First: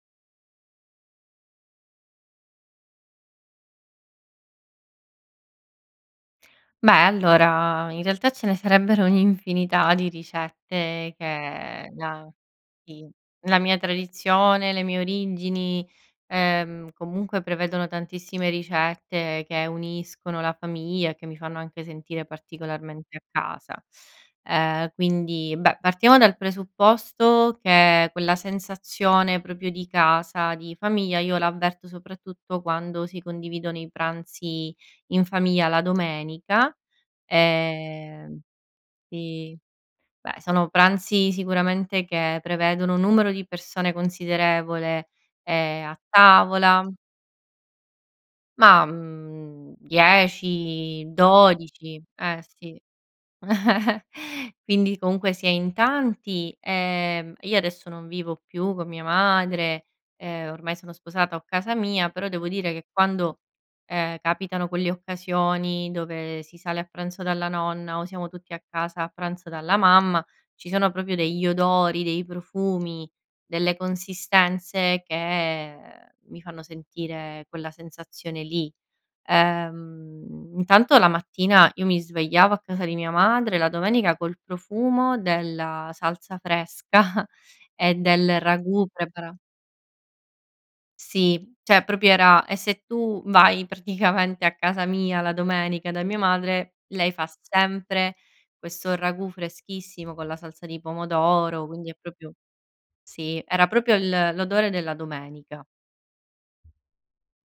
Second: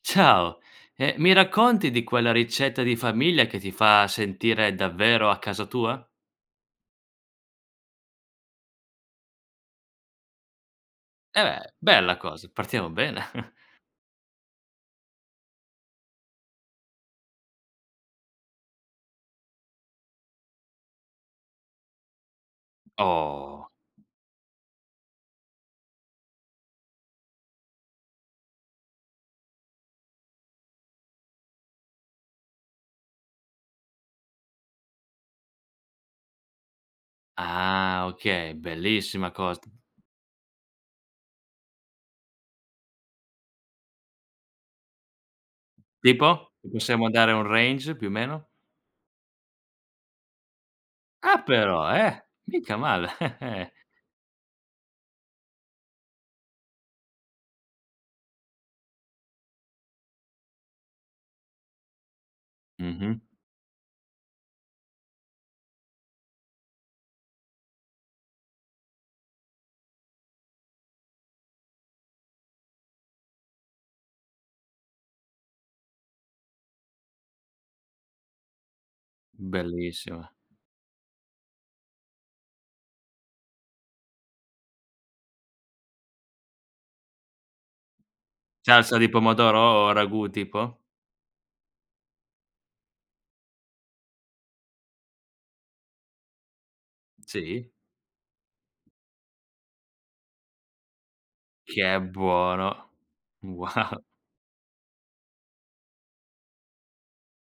Ciao! Ehm, mi racconti di quella ricetta di famiglia che ti fa sentire davvero a casa tua? Beh allora in realtà ce ne sarebbero un'infinità di ricette Eh beh, che, bella la cosa, partiamo sì, bene. la mia tradizione, le mie origini, ehm, comunque prevedono tantissime ricette che uniscono la famiglia e che mi fanno anche sentire particolarmente a Oh. casa. Ehm, quindi, beh, partiamo dal presupposto che quella sensazione proprio di casa, di famiglia, io l'avverto soprattutto quando si condividono i pranzi in famiglia la domenica, Ah ehm okay, bellissima sì, cosa. beh sono pranzi sicuramente che prevedono numero di persone considerevole ehm a Tipo? Ne tavola possiamo dare un range più meno? Ma, mhmm, dieci, Ah però, dodici eh! eh Mica sì, male. quindi comunque si è in tanti, ehm, io adesso non vivo più con mia madre, ehm, ormai sono sposata ho casa mia, però devo dire che Mh-mh. quando, ehm, capitano quelle occasioni dove si sale a pranzo dalla nonna o siamo tutti a casa a pranzo dalla mamma, ci sono proprio degli odori, dei profumi, delle consistenze che mi fanno sentire quella sensazione lì, Bellissima. uhm, intanto la mattina io mi svegliavo a casa di mia madre, la domenica col profumo della salsa fresca e del ragù Salsa di prepara pomodoro o ragù tipo? Sì, cioè proprio era e se tu vai praticamente a casa mia, la domenica, da mia madre, lei fa Sì? sempre questo ragù freschissimo con la salsa di pomodoro, Che quindi è è proprio buono. sì, era proprio Wow. l l'odore della domenica.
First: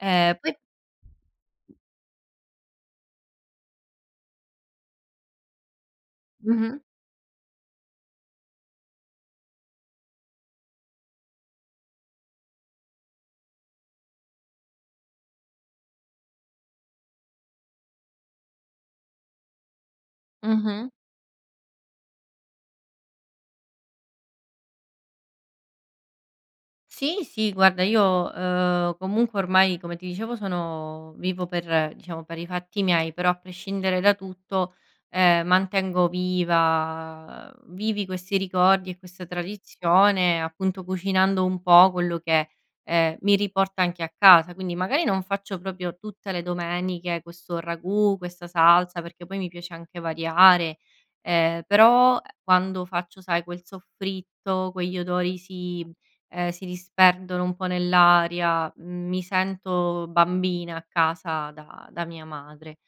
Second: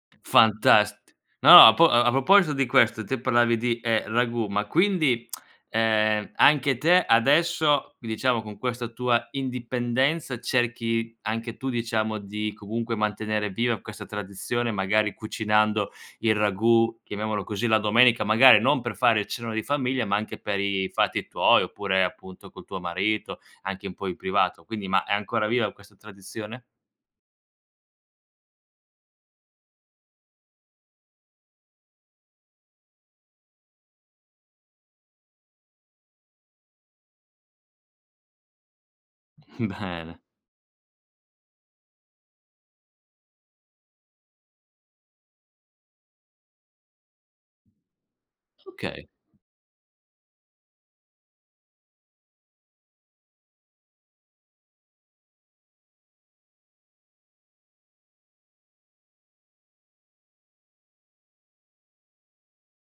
Eh poi Fantast no a po a a proposito di questo, te parlavi di, ehm, ragù, ma quindi ehm, anche Mh-mh. te adesso, diciamo, con questa tua indipendenza cerchi anche tu diciamo di, comunque mantenere viva questa tradizione magari cucinando il ragù, chiamiamolo così, la domenica, magari non per fare il cenone di famiglia ma anche per Mh-mh. i fatti tuoi, oppure appunto, col tuo marito, anche un po' in privato, quindi ma è ancora viva questa tradizione? Sì, sì, guarda io, ehm comunque ormai come ti dicevo sono, vivo per, diciamo per i fatti miei però a prescindere da tutto, ehm, mantengo viva, ehm vivi questi ricordi e questa Bene. tradizione appunto cucinando un po' quello che, ehm, mi riporta anche a casa, quindi magari non faccio proprio tutte le domeniche questo ragù, questa salsa, Okay. perché poi mi piace anche variare, ehm, però, quando faccio sai quel soffritto, quegli odori si, ehm si disperdono un po' nell'aria, mi sento bambina a casa da da mia madre,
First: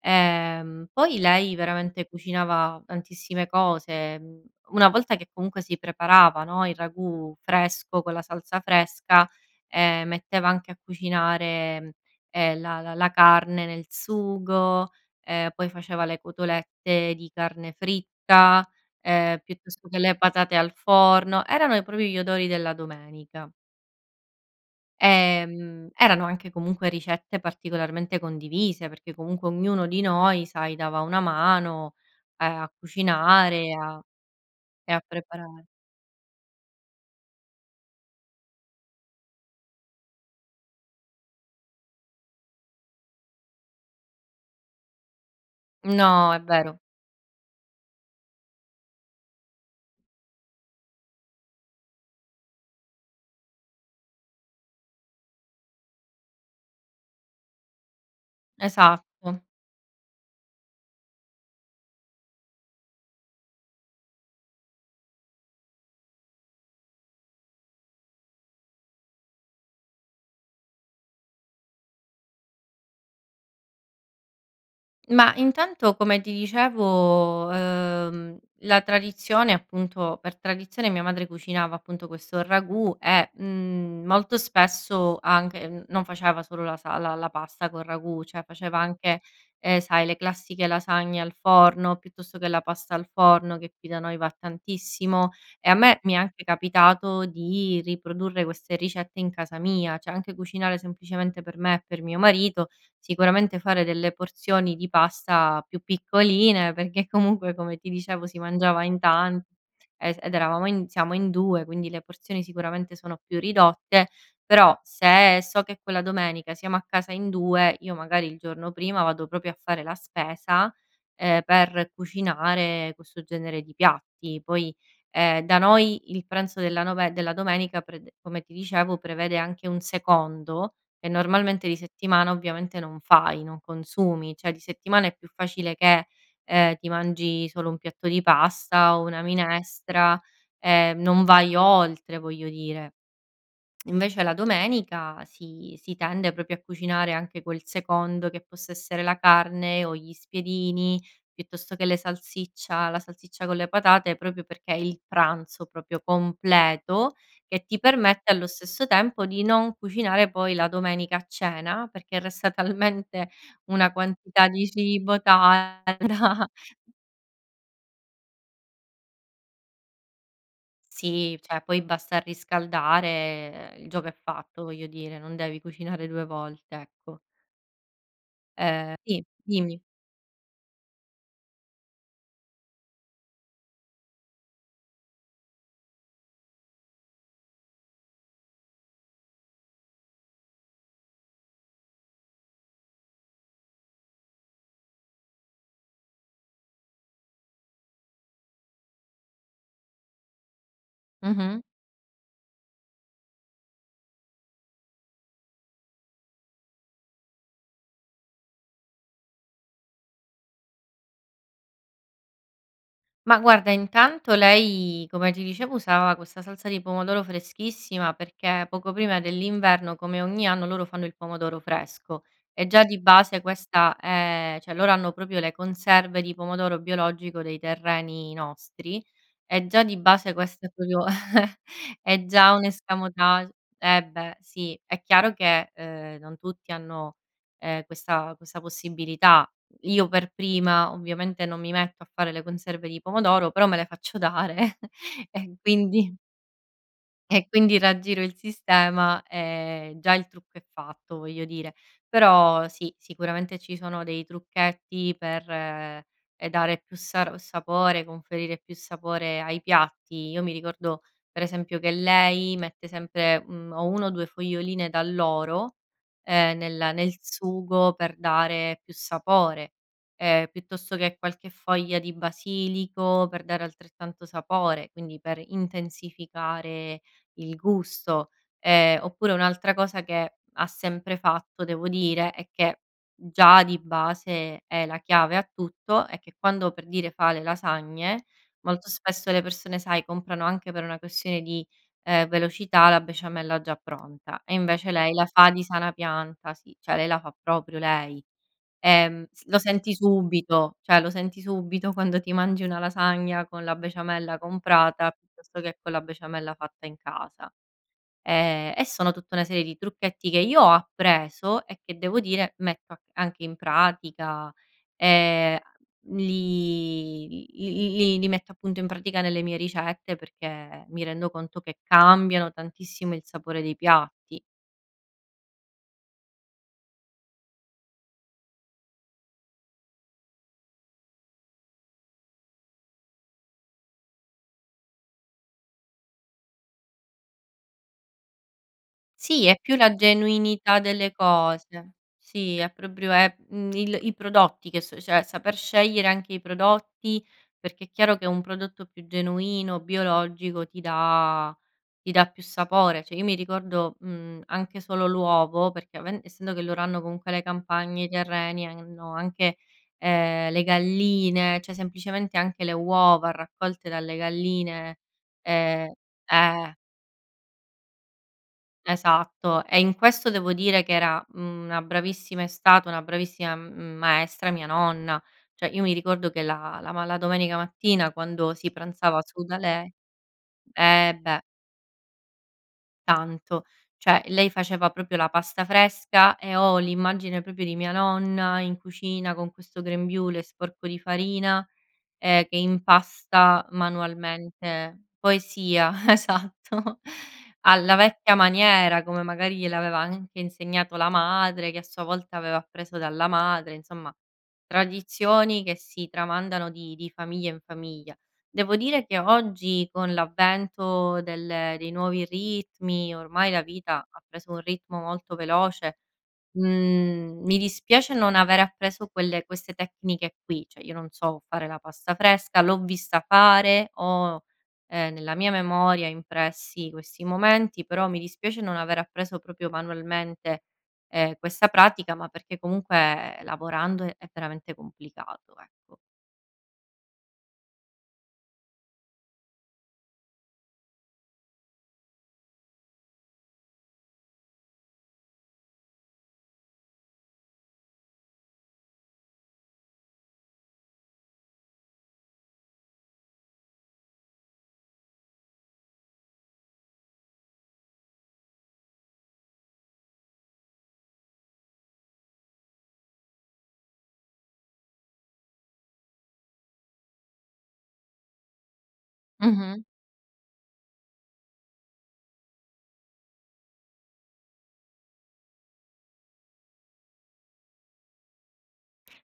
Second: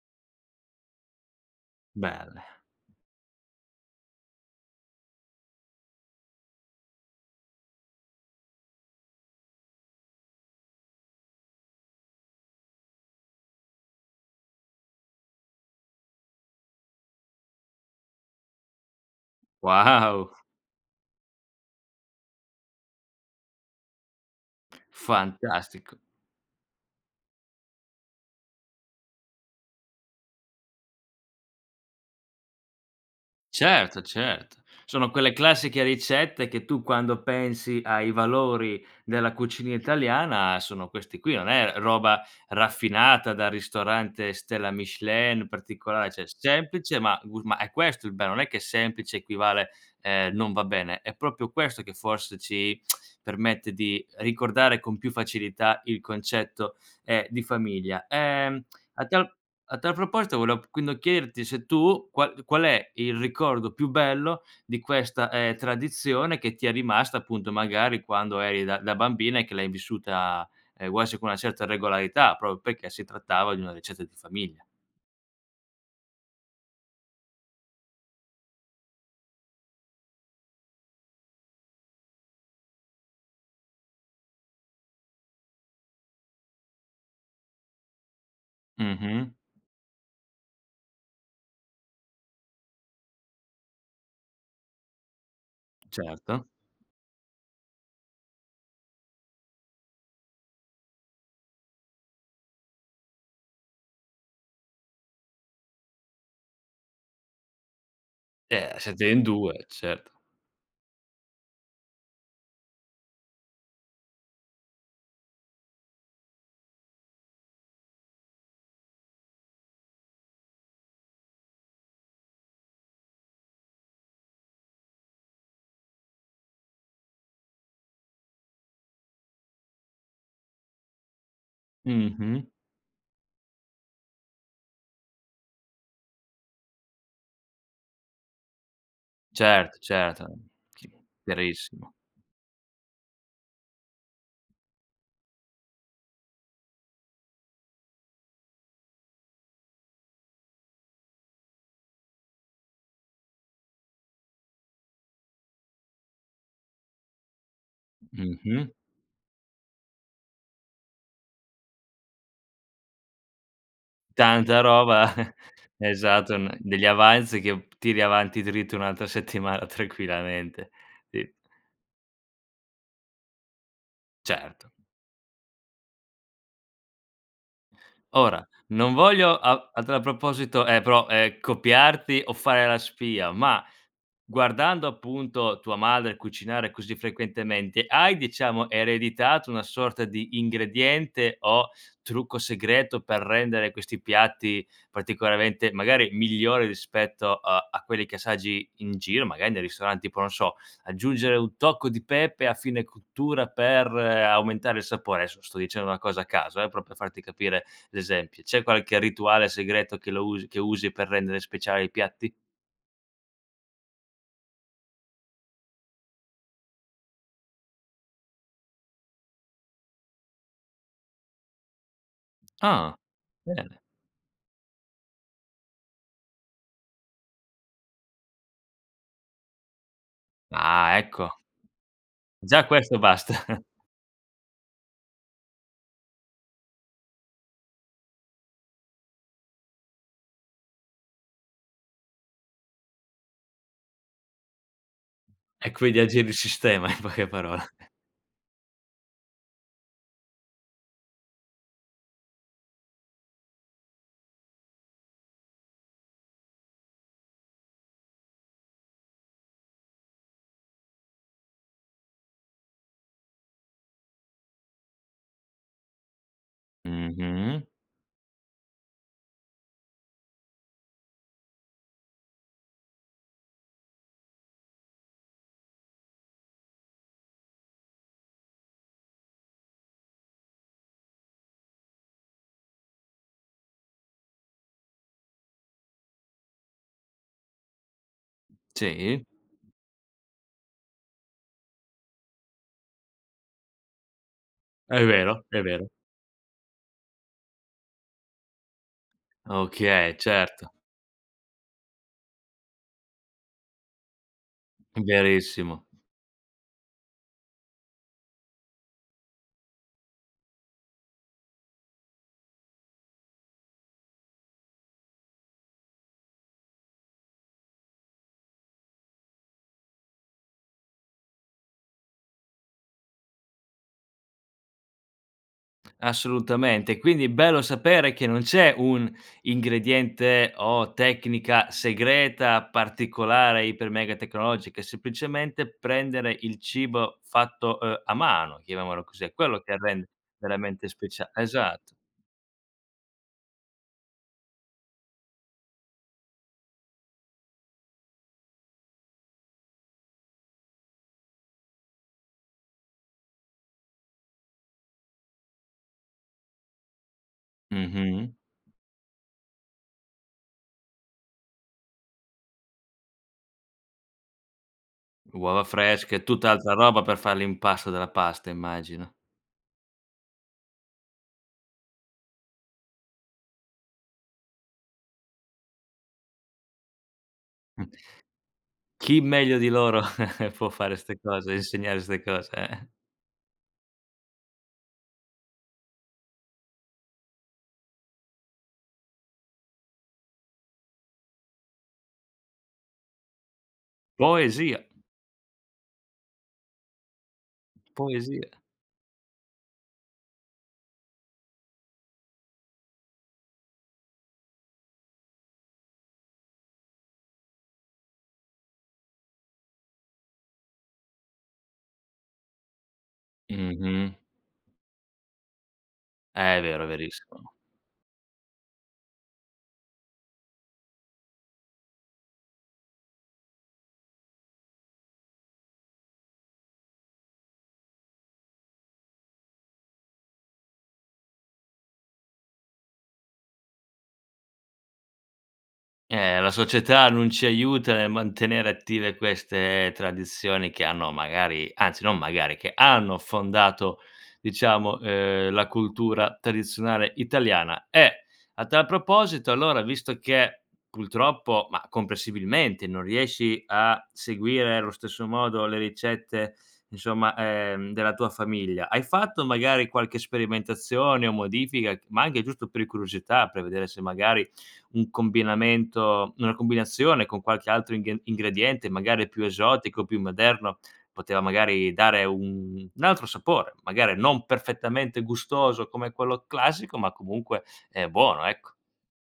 ehm, poi lei veramente Bene. cucinava tantissime cose, mhmm, una volta che comunque si preparava, no, il ragù fresco con la salsa fresca, ehm, metteva anche a cucinare, ehm, la la la carne nel sugo, ehm, poi faceva le cotolette di carne fritta, ehm, piuttosto che le Wow. patate al forno, erano e proprio gli odori della domenica. Ehm, Fantastico. erano anche comunque ricette particolarmente condivise perché comunque ognuno di noi sai, dava una mano, ehm, a cucinare, a Certo certo, e a sono quelle preparare. classiche ricette che tu quando pensi ai valori della cucina italiana, sono questi qui, non è roba raffinata da ristorante stella Michelin, particolare, cioè No, è vero. semplice ma gurm ma è questo il bello, non è che semplice equivale, ehm, non va bene, è proprio questo che forse ci permette di ricordare con più facilità il concetto, ehm, di famiglia, ehm, a tal Esatto. a tal proposito volev quindi chiederti se tu, qual qual è il ricordo più bello di questa, ehm, tradizione che ti è rimasta appunto magari quando eri da da bambina e che l'hai vissuta, ehm, vuoi, sì, con una certa regolarità, proprio perché si trattava di una ricetta di famiglia. Ma intanto come ti dicevo, ehm, la tradizione, appunto, per tradizione mia madre cucinava appunto questo ragù e, mhmm, molto spesso anche n non faceva solo la sal la la pasta col ragù, cioè faceva anche, Mh-mh. ehm, sai le classiche lasagne al forno, piuttosto che la pasta al forno che qui da noi va tantissimo, e a me mi è anche Certo. capitato di riprodurre queste ricette in casa mia, cioè anche cucinare semplicemente per me e per mio marito, sicuramente fare delle porzioni di pasta più piccoline perché comunque come ti dicevo si Eh, mangiava in siete in tan 2, e certo. ed eravamo in siamo in 2 quindi le porzioni sicuramente sono più ridotte, però se so che quella domenica siamo a casa in 2 io magari il giorno prima vado proprio a fare la spesa, ehm, per cucinare questo genere di piatti poi, ehm, da noi il pranzo della nove della domenica prede come ti dicevo prevede anche un secondo e normalmente di settimana Mh-mh. ovviamente non fai, non consumi, cioè di settimana è più facile che, ehm, ti mangi solo un piatto di pasta o una Certo minestra, certo, c ehm, non vai chiarissimo. oltre voglio dire, invece la domenica si si tende proprio a cucinare anche quel secondo che possa essere la carne o gli spiedini, piuttosto che le salsiccia la salsiccia con le patate, proprio perché il pranzo proprio completo che ti permette allo Mh-mh. stesso tempo di non cucinare poi la domenica a cena perché resta talmente una quantità Tanta di roba cibo tale esatto da n degli avanzi che p tiri avanti dritto un'altra settimana tranquillamente, si. Sì cioè poi basta riscaldare, il gioco è fatto, Certo. voglio dire, non devi cucinare 2 volte, ecco. Ora, non Eh si, voglio a dimmi. a tal proposito, ehm, però, ehm, copiarti o fare la spia ma, guardando appunto tua madre cucinare così frequentemente, hai diciamo ereditato una sorta di ingrediente o trucco segreto per rendere questi piatti particolarmente, magari, migliori rispetto, uhm, a quelli che assaggi in giro, magari nei ristoranti, poi non so, aggiungere un Mh-mh. tocco di pepe a fine cottura per aumentare il sapore, adesso sto dicendo una cosa a caso eh, però per farti capire l'esempio. C'è qualche rituale segreto che lo usi che usi per rendere speciale i piatti? Ma guarda intanto lei, come ti dicevo, usava questa salsa di pomodoro freschissima perché poco prima dell'inverno, come ogni anno, loro fanno il pomodoro fresco e già Ah, di base bene. questa è cioè loro hanno proprio le conserve di pomodoro biologico dei terreni nostri, e già di base questo è Ah [unintelligible] ecco. è già Già questo basta. un'escamotage eh beh, sì, è chiaro che, ehm, non tutti hanno, ehm, questa questa possibilità, io per prima ovviamente non mi metto a fare le conserve di pomodoro, però me le faccio dare e E quindi quindi aggiri il sistema in poche e paro quindi raggiro il sistema, ehm, già il trucco è fatto, voglio dire, però sì, sicuramente ci sono dei trucchetti per, ehm dare più sar sapore, conferire più sapore ai piatti, io mi ricordo, per esempio, che lei mette sempre, mhmm, o 1 o 2 foglioline d'alloro, ehm, nel nel Mh-mh. sugo per dare più sapore, ehm, piuttosto che qualche foglia di basilico per dare altrettanto sapore, quindi per intensificare il gusto, ehm, oppure un'altra cosa che ha sempre fatto devo dire e che, già di base è la chiave a tutto, è che quando per dire fa le lasagne molto Sì. spesso le persone sai, comprano anche per una questione di, ehm, velocità la besciamella già pronta e invece È lei la vero, fa è di vero. sana pianta, sì, cioè lei la fa proprio lei, ehm s lo senti Okay, certo. subito cioè lo senti subito quando ti mangi una lasagna con la besciamella comprata, piuttosto che Verissimo. con la besciamella fatta in casa, ehm, e sono tutta una serie di trucchetti che io ho appreso e che devo dire metto a c anche in pratica, ehm, li l li metto appunto in pratica nelle mie ricette perché mi rendo conto che cambiano tantissimo il sapore dei piatti. Assolutamente e quindi bello sapere che non c'è un ingrediente o tecnica segreta particolare iper mega tecnologica, è semplicemente prendere il cibo fatto, uhm, a mano, chiamiamolo così, è Sì è quello più che la rende genuinità veramente delle specia cose, esatto. sì, è proprio è, mhmm, il i prodotti che s cioè saper scegliere anche i prodotti, perché chiaro che un prodotto più genuino, biologico ti dà ti dà più sapore, cioè io mi ricordo, mhmm, anche solo l'uovo perché aven essendo che loro hanno comunque le campagne, i Mh-mh. terreni e hanno anche, ehm, le galline, cioè semplicemente anche le uova raccolte dalle galline Uova ehm fresche, è eh tutt'altra roba per far l'impasto della pasta immagino. esatto e in questo devo dire che era mhmm una bravissima è stata una bravissima m maestra mia nonna, cioè io mi ricordo che la la ma la domenica Mh. mattina quando si pranzava Chi su da meglio di lei loro può fare eh ste beh cose, insegnare ste cose, eh. tanto, cioè lei faceva proprio la pasta fresca e ho l'immagine proprio di mia nonna in cucina, con questo grembiule sporco di farina, ehm, che impasta Poesia. manualmente poesia esatto, alla vecchia Poesia. maniera come magari gliel'aveva anche insegnato la madre, che a sua volta aveva appreso dalla madre, insomma, tradizioni che si tramandano di di famiglia in famiglia, devo dire che oggi con l'avvento del dei nuovi ritmi ormai la vita Mh-mh. ha preso un ritmo molto veloce, Eh, vero, mhmm, verissimo. mi dispiace non avere appreso quelle queste tecniche qui, cioè io non so fare la pasta fresca, l'ho vista fare, ho, ehm, nella mia memoria impressi questi momenti, però mi dispiace non aver appreso proprio manualmente, ehm, questa pratica ma perché comunque lavorando è veramente complicato ecco. Eh la società non ci aiuta nel mantenere attive queste tradizioni che hanno magari, anzi, non magari che hanno fondato, diciamo, ehm, la cultura tradizionale italiana e a tal proposito allora visto che, purtroppo, ma, comprensibilmente, non riesci a seguire lo stesso modo le ricette, insomma ehm, della tua famiglia, hai fatto magari qualche sperimentazione o modifica c ma anche giusto per curiosità, per vedere se magari un combinamento una combinazione con qualche altro inghe ingrediente magari più Mh-mh. esotico, più moderno, poteva magari dare un un altro sapore, magari non perfettamente gustoso come quello classico ma comunque, ehm, buono ecco.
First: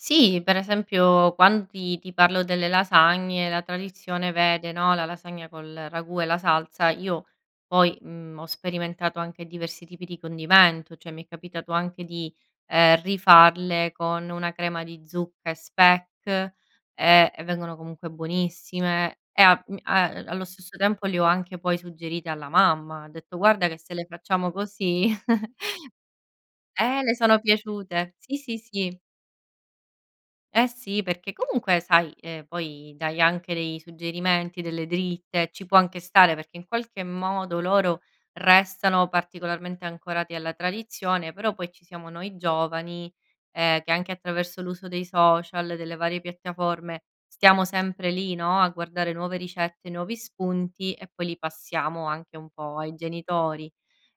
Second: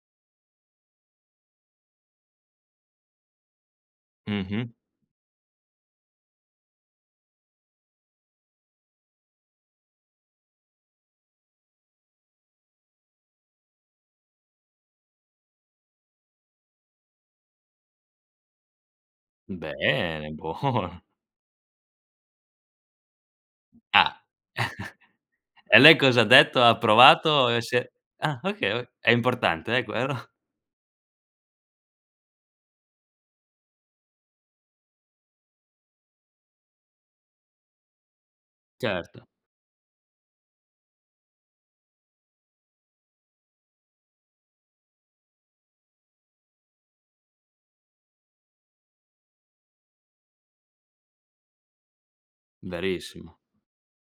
Sì, per esempio quan ti ti parlo delle lasagne la tradizione Mh-mh. vede, no, la lasagna col ragù e la salsa, io poi, mhmm, ho sperimentato anche diversi tipi di condimento, cioè mi è capitato anche di, ehm, rifarle con una crema di zucca e speck, ehm, e vengono comunque buonissime e a m a Bene allo stesso buono. tempo le ho anche poi suggerite alla mamma, ho detto guarda che se le Ah. facciamo così E lei cos'ha detto? Ha eh, le sono approvato e se piaciute, sì, ah sì, okay o sì. è importante eh, qu ero? Eh si, perché comunque sai, ehm poi, dai anche dei suggerimenti, delle dritte, ci può anche stare perché in qualche modo loro restano Certo. particolarmente ancorati alla tradizione, però poi ci siamo noi giovani, ehm, che anche attraverso l'uso dei social, delle varie piattaforme, stiamo sempre lì, no, a guardare nuove ricette, nuovi spunti e poi li passiamo anche un po' ai Verissimo. genitori,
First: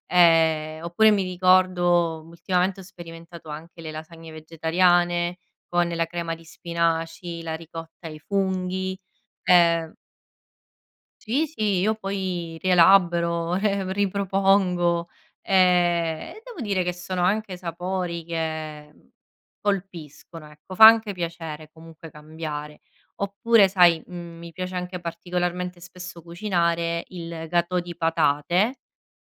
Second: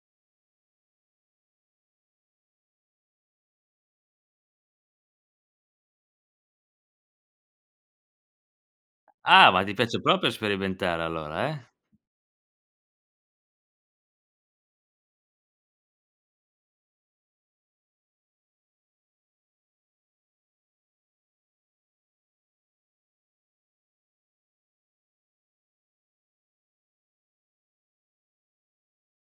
ehm, oppure mi ricordo ultimamente ho sperimentato anche le lasagne vegetariane, con la crema di spinaci, la ricotta ai funghi, Ah ma ti ehm piace proprio sperimentare Sì, allora, eh? sì, io poi rielaboro ripropongo, ehm, e devo dire che sono anche sapori che, mhmm, colpiscono ecco, fa anche piacere comunque cambiare, oppure sai, mhmm, mi piace anche particolarmente spesso cucinare il gâteau di patate,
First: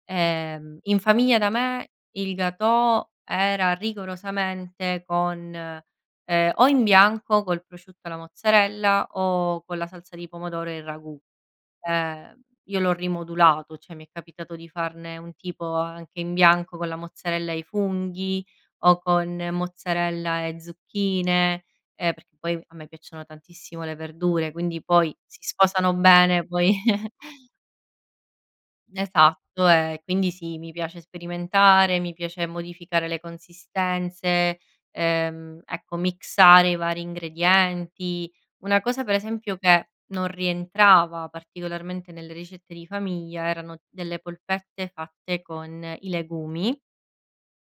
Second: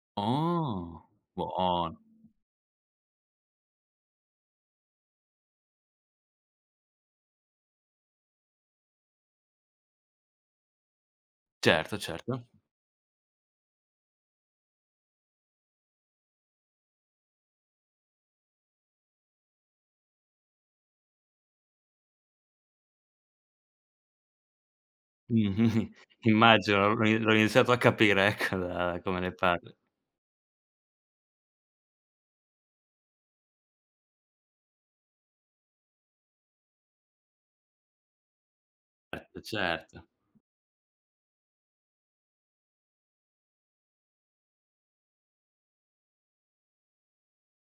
ehm, in Oh, famiglia da me buono. il gâteau era rigorosamente con, ehm, o in bianco col prosciutto e la mozzarella o con la salsa di pomodoro e il ragù, Certo, ehm, certo. io l'ho rimodulato, cioè mi è capitato di farne un tipo anche in bianco con la mozzarella e i funghi o con mozzarella e zucchine, ehm, perché poi a me piacciono tantissimo le verdure quindi poi Mh, si sposano bene, poi immagino, l'ho i l'ho iniziato a capire ecco, da come ne Esatto parli. e quindi sì, mi piace sperimentare, mi piace modificare le consistenze, ehm, ecco mixare i vari ingredienti. Una cosa per Eh esempio che certo. non rientrava particolarmente nelle ricette di famiglia erano delle polpette fatte con i legumi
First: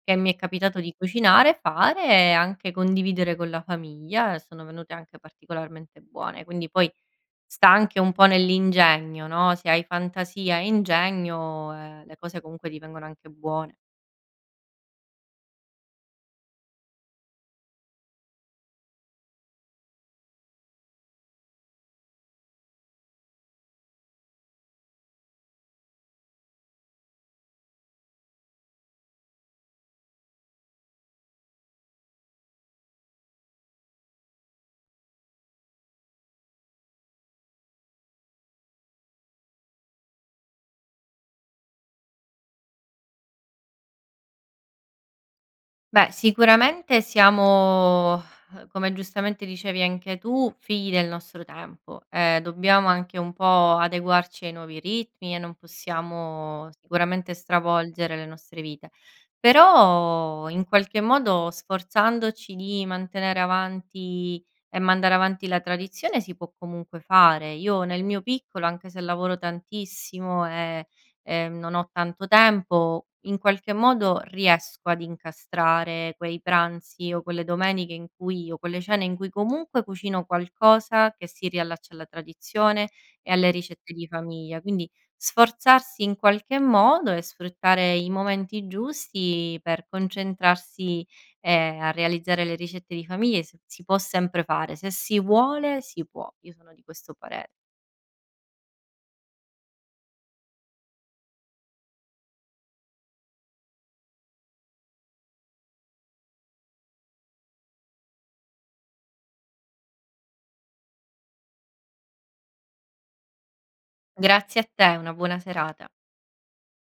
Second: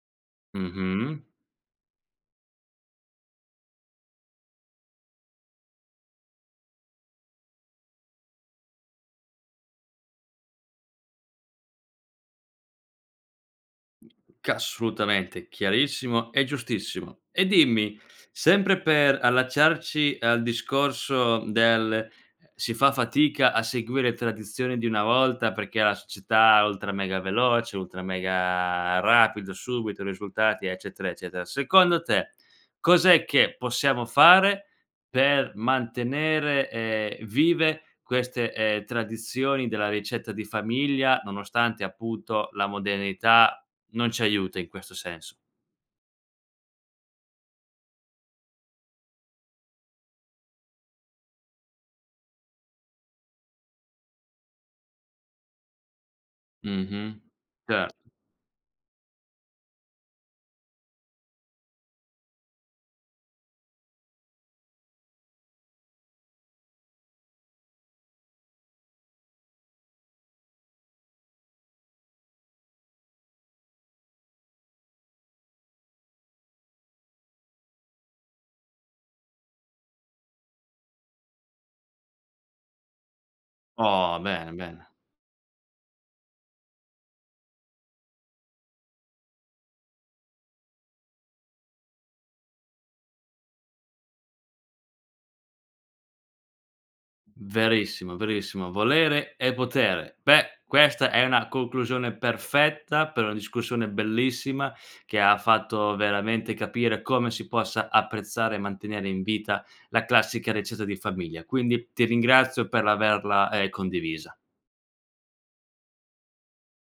che mi è capitato di Mh-mh. cucinare, fare e anche condividere con la famiglia e sono venute anche particolarmente buone, quindi poi 'sta anche un po' nell'ingegno, no, se hai fantasia e ingegno, ehm, le cose comunque ti vengono anche buone. Assolutamente chiarissimo e giustissimo, e dimmi, sempre per allacciarci al discorso, mhmm, del, ehm, si fa fatica a seguire tradizioni di una volta perché la società ultra mega veloce, ultra mega rapido, subito, risultati, eccetera, eccetera, secondo te, cos'è che possiamo fare per mantenere, ehm, vive queste, ehm, tradizioni della ricetta di famiglia, nonostante appunto, la modernità non ci aiuta in questo senso? Beh, sicuramente siamo uhm, come giustamente dicevi anche tu, figli del nostro tempo. Ehm, dobbiamo anche un po' adeguarci ai nuovi ritmi, e non possiamo Mh-mh, sicuramente certo. stravolgere le nostre vite, però in qualche modo sforzandoci di mantenere avanti e mandare avanti la tradizione si può comunque fare. Io nel mio piccolo, anche se lavoro tantissimo, e e non ho tanto tempo, in qualche modo riesco ad incastrare quei pranzi o quelle domeniche, in cui io quelle cene in cui comunque cucino qualcosa che si riallaccia alla tradizione, e alle ricette di Oh, bene, famiglia. bene. Quindi, sforzarsi in qualche modo e sfruttare i momenti giusti per concentrarsi e a realizzare le ricette di famiglia, si si può sempre fare. Se si vuole si può. Io sono di questo pare Verissimo, verissimo, volere è potere. Beh, questa è una conclusione perfetta, per una discussione bellissima, che ha fatto veramente capire come si possa apprezzare, e mantenere in vita la classica ricetta di famiglia. Quindi ti ringrazio per l'averla, ehm, condivisa. Grazie a te, una buona serata.